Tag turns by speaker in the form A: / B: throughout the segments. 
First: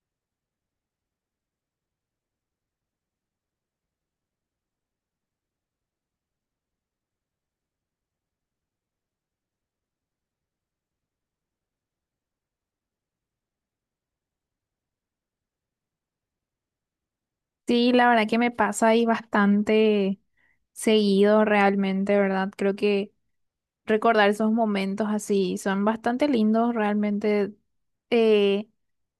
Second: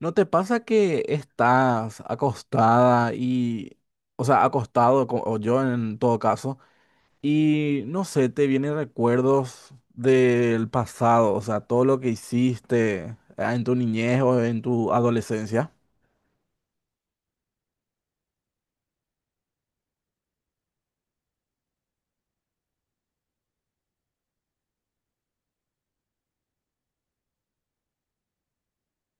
A: ¿No te pasa que estás acostada y, o sea, acostado, o yo en todo caso, y no sé, te vienen recuerdos del pasado, o sea, todo lo que hiciste en tu niñez o en tu adolescencia?
B: Sí, la verdad que me pasa ahí bastante seguido realmente, ¿verdad? Creo que recordar esos momentos así son bastante lindos realmente. Eh,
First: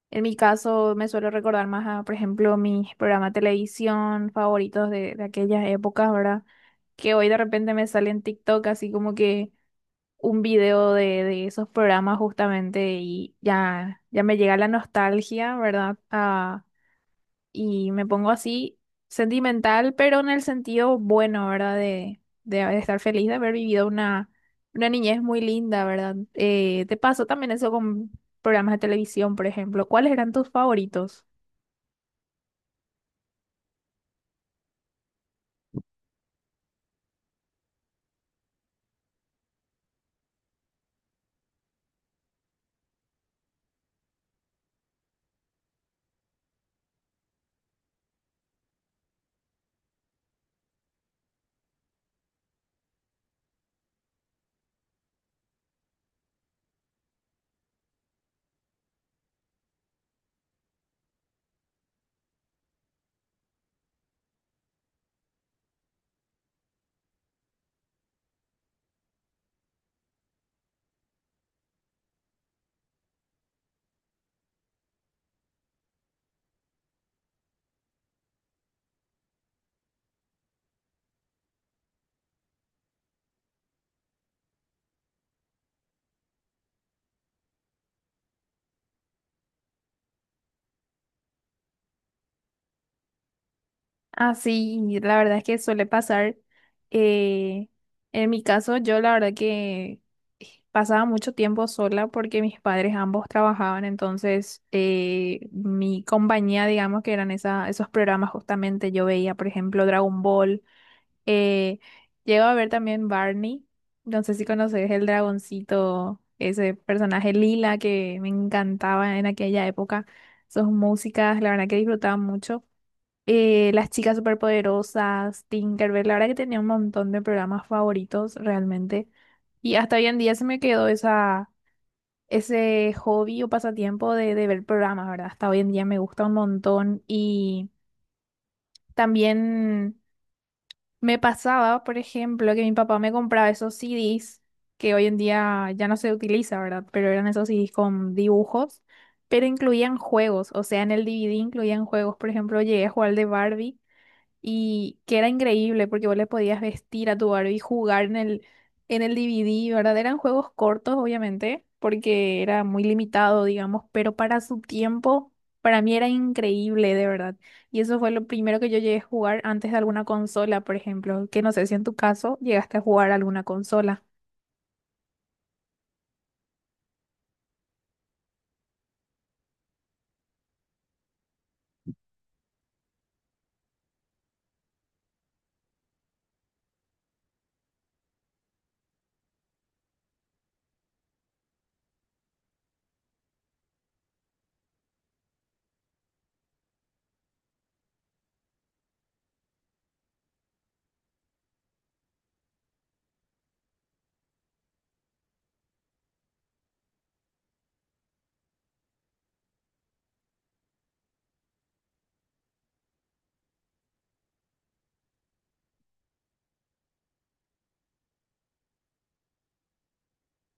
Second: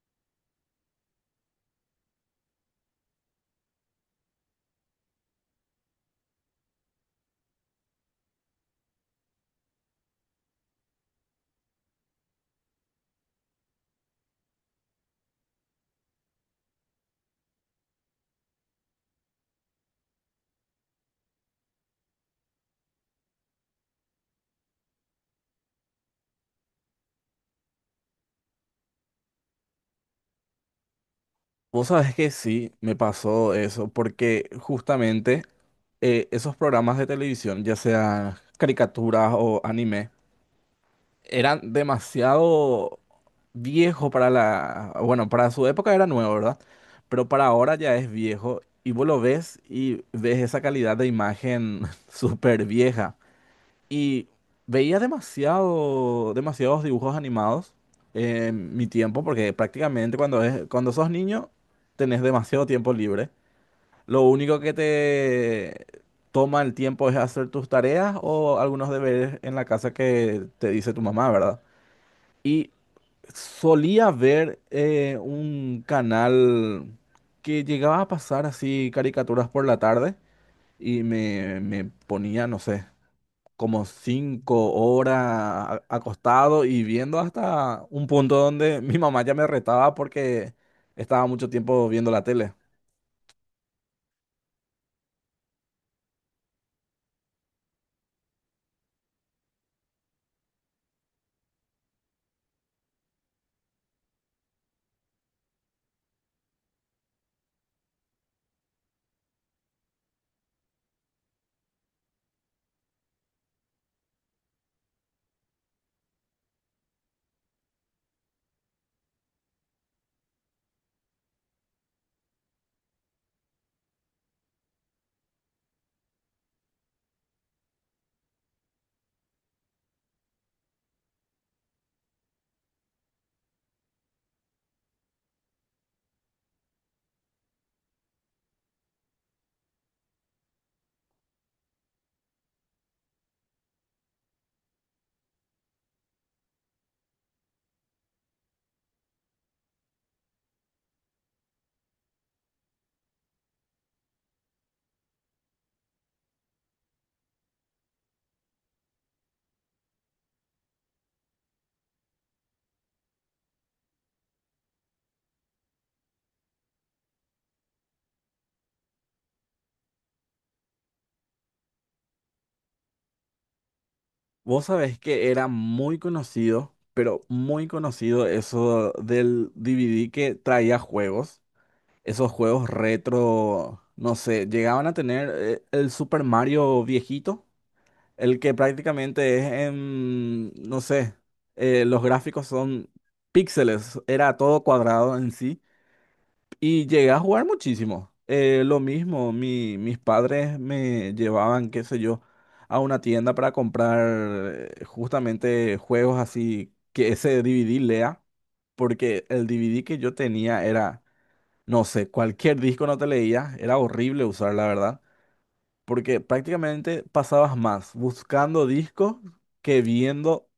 B: en mi caso me suelo recordar más a, por ejemplo, mis programas de televisión favoritos de aquellas épocas, ¿verdad? Que hoy de repente me sale en TikTok así como que un video de esos programas justamente y ya me llega la nostalgia, ¿verdad? Y me pongo así sentimental, pero en el sentido bueno, ¿verdad? De estar feliz de haber vivido una niñez muy linda, ¿verdad? ¿Te pasó también eso con programas de televisión, por ejemplo? ¿Cuáles eran tus favoritos?
A: Vos sabés que sí, me pasó eso, porque justamente esos programas de televisión, ya sean caricaturas o anime, era demasiado viejo para la, bueno, para su época era nuevo, ¿verdad? Pero para ahora ya es viejo y vos lo ves y ves esa calidad de imagen súper vieja. Y veía demasiado, demasiados dibujos animados en mi tiempo, porque prácticamente cuando es, cuando sos niño tenés demasiado tiempo libre. Lo único que te toma el tiempo es hacer tus tareas o algunos deberes en la casa que te dice tu mamá, ¿verdad? Y solía ver un canal que llegaba a pasar así caricaturas por la tarde y me ponía, no sé, como 5 horas acostado y viendo hasta un punto donde mi mamá ya me retaba porque estaba mucho tiempo viendo la tele.
B: Ah, sí, la verdad es que suele pasar. eh, en mi caso, yo la verdad que pasaba mucho tiempo sola porque mis padres ambos trabajaban, entonces mi compañía, digamos que esos programas justamente, yo veía, por ejemplo, Dragon Ball, eh, llego a ver también Barney, no sé si conoces el dragoncito, ese personaje lila que me encantaba en aquella época, sus músicas, la verdad que disfrutaba mucho, Las chicas superpoderosas, Tinkerbell, la verdad que tenía un montón de programas favoritos realmente. Y hasta hoy en día se me quedó ese hobby o pasatiempo de ver programas, ¿verdad? Hasta hoy en día me gusta un montón. Y también me pasaba, por ejemplo, que mi papá me compraba esos CDs que hoy en día ya no se utiliza, ¿verdad? Pero eran esos CDs con dibujos, pero incluían juegos. O sea, en el DVD incluían juegos. Por ejemplo, llegué a jugar al de Barbie y que era increíble porque vos le podías vestir a tu Barbie y jugar en el DVD, ¿verdad? Eran juegos cortos, obviamente, porque era muy limitado, digamos, pero para su tiempo, para mí era increíble, de verdad. Y eso fue lo primero que yo llegué a jugar antes de alguna consola, por ejemplo, que no sé si en tu caso llegaste a jugar alguna consola.
A: Vos sabés que era muy conocido, pero muy conocido eso del DVD que traía juegos. Esos juegos retro, no sé, llegaban a tener el Super Mario viejito, el que prácticamente es en, no sé, los gráficos son píxeles, era todo cuadrado en sí, y llegué a jugar muchísimo. Lo mismo, mis padres me llevaban, qué sé yo, a una tienda para comprar justamente juegos así que ese DVD lea, porque el DVD que yo tenía era... No sé, cualquier disco no te leía, era horrible usar, la verdad, porque prácticamente pasabas más buscando discos que viendo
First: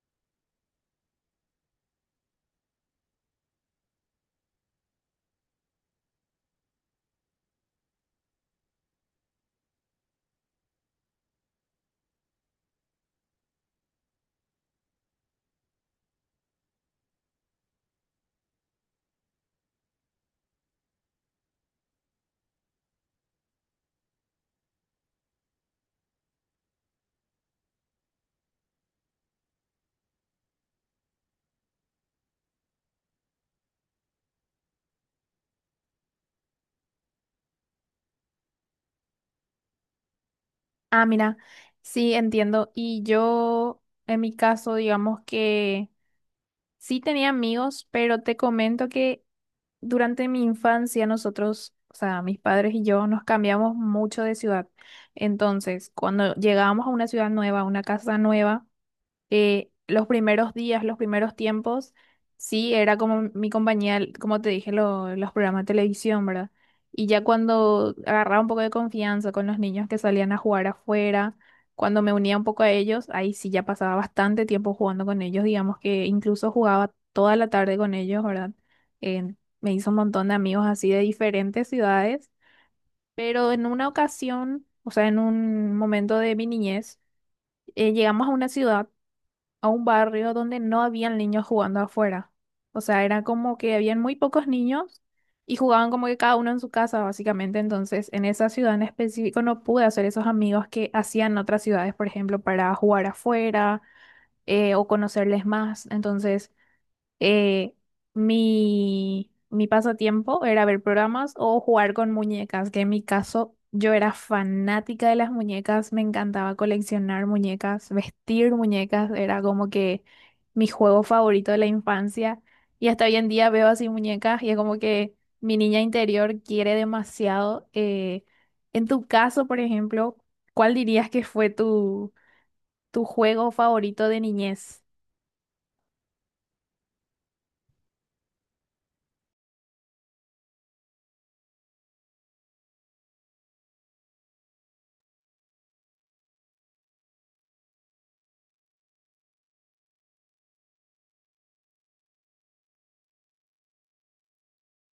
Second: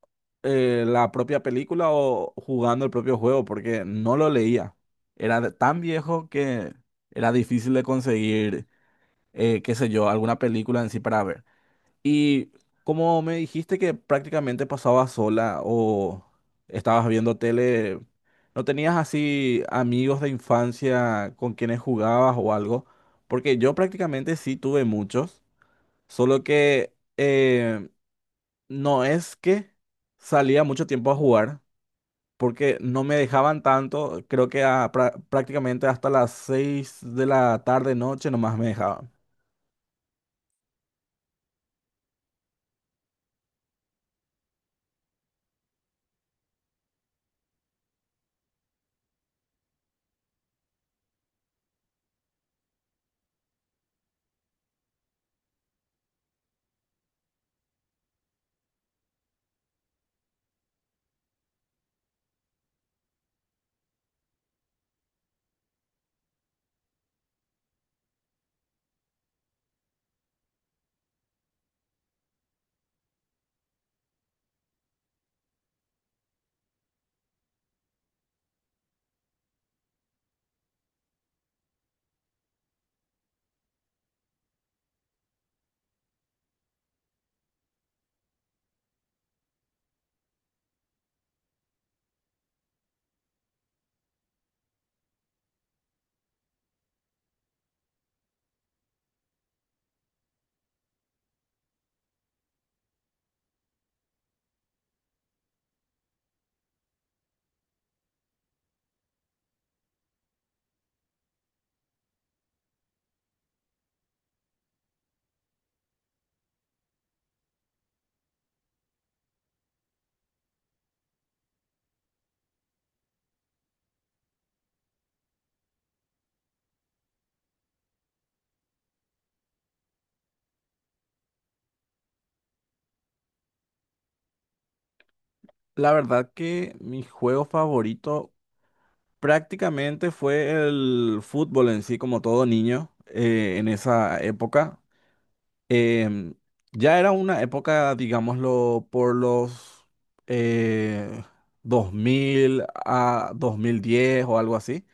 A: la propia película o jugando el propio juego, porque no lo leía. Era tan viejo que era difícil de conseguir, qué sé yo, alguna película en sí para ver. Y como me dijiste que prácticamente pasabas sola o estabas viendo tele, ¿no tenías así amigos de infancia con quienes jugabas o algo? Porque yo prácticamente sí tuve muchos, solo que no es que salía mucho tiempo a jugar, porque no me dejaban tanto, creo que prácticamente hasta las 6 de la tarde, noche nomás me dejaban.
B: Ah, mira, sí, entiendo. Y yo, en mi caso, digamos que sí tenía amigos, pero te comento que durante mi infancia nosotros, o sea, mis padres y yo nos cambiamos mucho de ciudad. Entonces, cuando llegábamos a una ciudad nueva, a una casa nueva, los primeros días, los primeros tiempos, sí, era como mi compañía, como te dije, los programas de televisión, ¿verdad? Y ya cuando agarraba un poco de confianza con los niños que salían a jugar afuera, cuando me unía un poco a ellos, ahí sí ya pasaba bastante tiempo jugando con ellos, digamos que incluso jugaba toda la tarde con ellos, ¿verdad? Eh, Me hizo un montón de amigos así de diferentes ciudades, pero en una ocasión, o sea, en un momento de mi niñez, llegamos a una ciudad, a un barrio donde no habían niños jugando afuera. O sea, era como que habían muy pocos niños y jugaban como que cada uno en su casa, básicamente. Entonces, en esa ciudad en específico no pude hacer esos amigos que hacían en otras ciudades, por ejemplo, para jugar afuera, o conocerles más. Entonces, eh, mi pasatiempo era ver programas o jugar con muñecas, que en mi caso yo era fanática de las muñecas, me encantaba coleccionar muñecas, vestir muñecas, era como que mi juego favorito de la infancia y hasta hoy en día veo así muñecas y es como que mi niña interior quiere demasiado. En tu caso, por ejemplo, ¿cuál dirías que fue tu juego favorito de niñez?
A: La verdad que mi juego favorito prácticamente fue el fútbol en sí, como todo niño, en esa época. Em, ya era una época, digámoslo, por los eh, 2000 a 2010 o algo así,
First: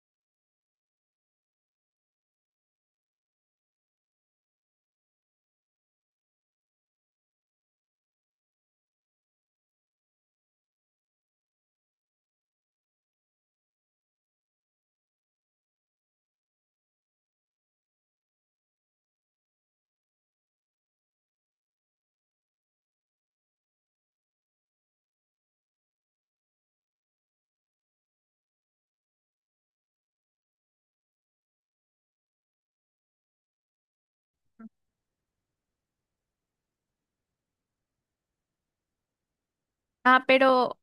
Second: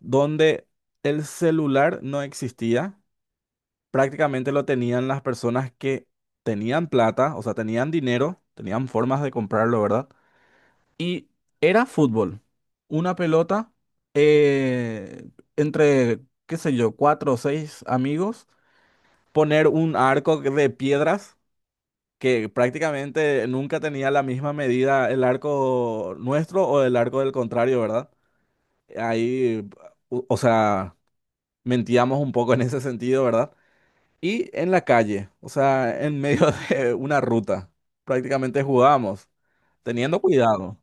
A: donde el celular no existía. Prácticamente lo tenían las personas que tenían plata, o sea, tenían dinero, tenían formas de comprarlo, ¿verdad? Y era fútbol. Una pelota eh, entre, qué sé yo, cuatro o seis amigos, poner un arco de piedras que prácticamente nunca tenía la misma medida el arco nuestro o el arco del contrario, ¿verdad? Ahí, o sea, mentíamos un poco en ese sentido, ¿verdad? Y en la calle, o sea, en medio de una ruta, prácticamente jugábamos, teniendo
B: Ah,
A: cuidado.
B: pero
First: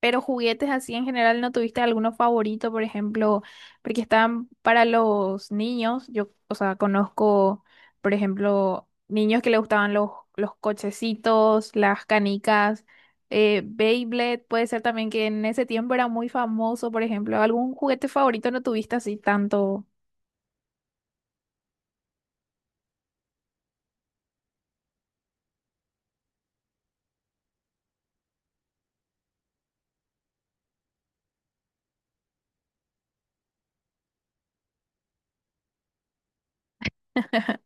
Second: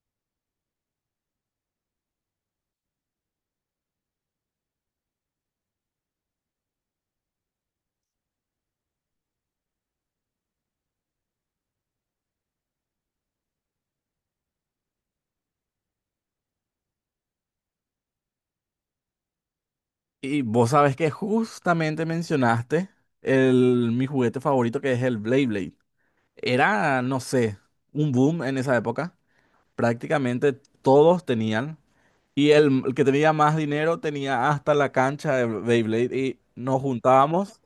B: Pero juguetes así en general, ¿no tuviste alguno favorito, por ejemplo? Porque están para los niños. Yo, o sea, conozco, por ejemplo, niños que le gustaban los cochecitos, las canicas, Beyblade. Puede ser también que en ese tiempo era muy famoso, por ejemplo. ¿Algún juguete favorito no tuviste así tanto?
A: Y vos sabes que justamente mencionaste mi juguete favorito que es el Blade Blade. Era, no sé, un boom en esa época. Prácticamente todos tenían. Y el que tenía más dinero tenía hasta la cancha de Beyblade y nos juntábamos.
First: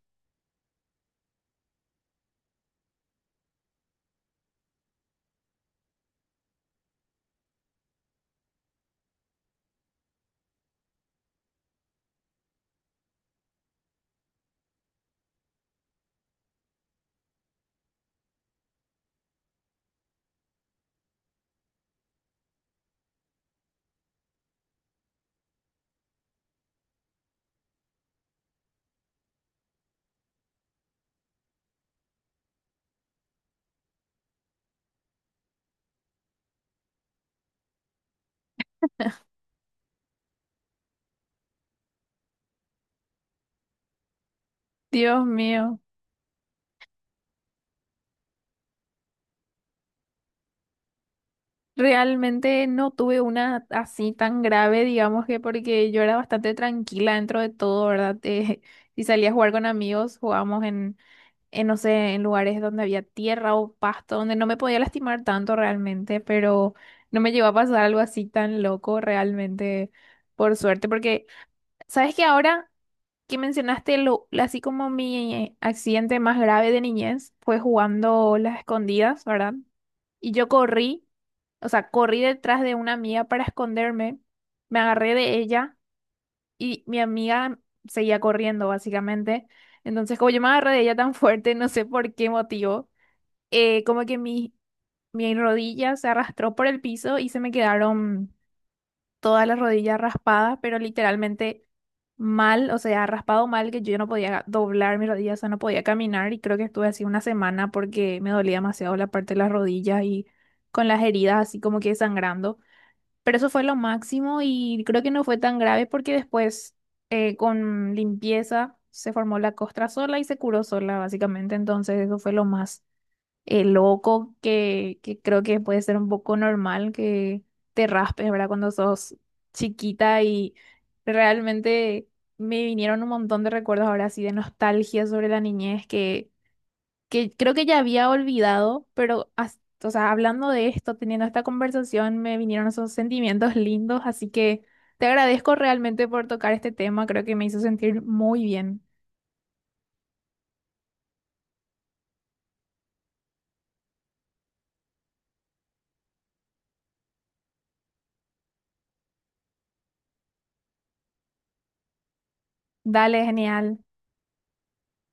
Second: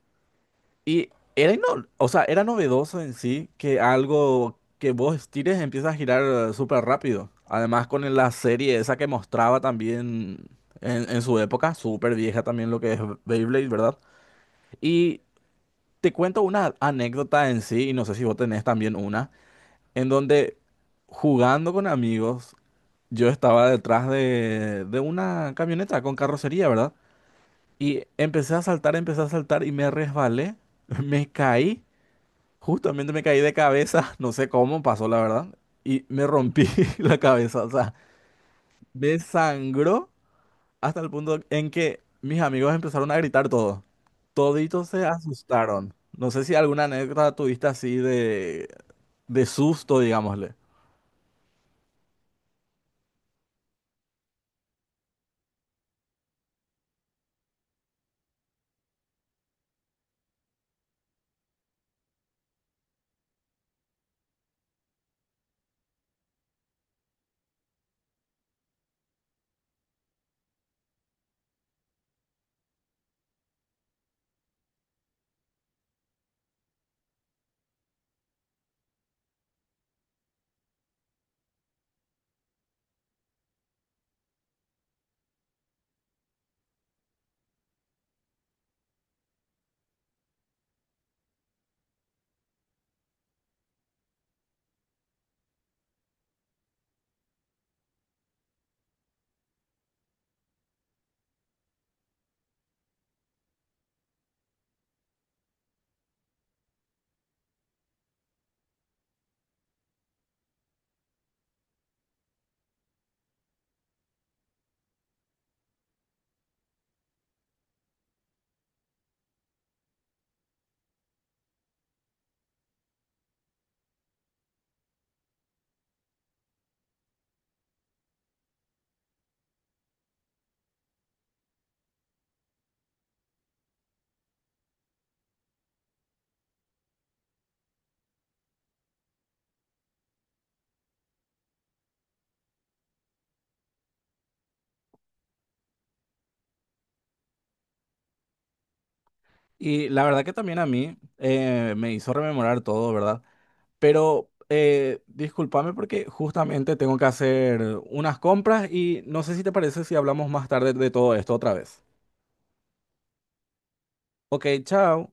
A: Y era, o sea, era novedoso en sí que algo que vos tires empieza a girar súper rápido. Además con la serie esa que mostraba también en su época, súper vieja también lo que es Beyblade, ¿verdad? Y te cuento una anécdota en sí, y no sé si vos tenés también una, en donde jugando con amigos, yo estaba detrás de una camioneta con carrocería, ¿verdad? Y empecé a saltar y me resbalé, me caí, justamente me caí de cabeza, no sé cómo pasó la verdad, y me rompí la cabeza, o sea, me sangró hasta el punto en que mis amigos empezaron a gritar todo. Toditos se
B: Dios mío.
A: asustaron. No sé si alguna anécdota tuviste así de susto, digámosle.
B: Realmente no tuve una así tan grave, digamos que porque yo era bastante tranquila dentro de todo, ¿verdad? Si salía a jugar con amigos, jugábamos no sé, en lugares donde había tierra o pasto, donde no me podía lastimar tanto realmente, pero no me llegó a pasar algo así tan loco realmente, por suerte. Porque ¿Sabes que ahora que mencionaste lo, así como mi accidente más grave de niñez fue jugando las escondidas, ¿verdad? Y yo corrí, o sea, corrí detrás de una amiga para esconderme, me agarré de ella y mi amiga seguía corriendo, básicamente. Entonces, como yo me agarré de ella tan fuerte, no sé por qué motivo, como que mi rodilla se arrastró por el piso y se me quedaron toda la rodilla raspada, pero literalmente mal, o sea, raspado mal que yo no podía doblar mi rodilla, o sea, no podía caminar y creo que estuve así una semana porque me dolía demasiado la parte de las rodillas y con las heridas así como que sangrando. Pero eso fue lo máximo y creo que no fue tan grave porque después, con limpieza se formó la costra sola y se curó sola, básicamente. Entonces eso fue lo más, loco, que creo que puede ser un poco normal que te raspes, ¿verdad? Cuando sos chiquita y realmente me vinieron un montón de recuerdos ahora así de nostalgia sobre la niñez que creo que ya había olvidado, pero o sea, hablando de esto, teniendo esta conversación, me vinieron esos sentimientos lindos, así que te agradezco realmente por tocar este tema, creo que me hizo sentir muy bien.
A: Y la verdad que también a mí me hizo rememorar todo, ¿verdad? Pero discúlpame porque justamente tengo que hacer unas compras y no sé si te parece si hablamos más tarde de todo esto otra vez.
B: Dale, genial.
A: Ok, chao.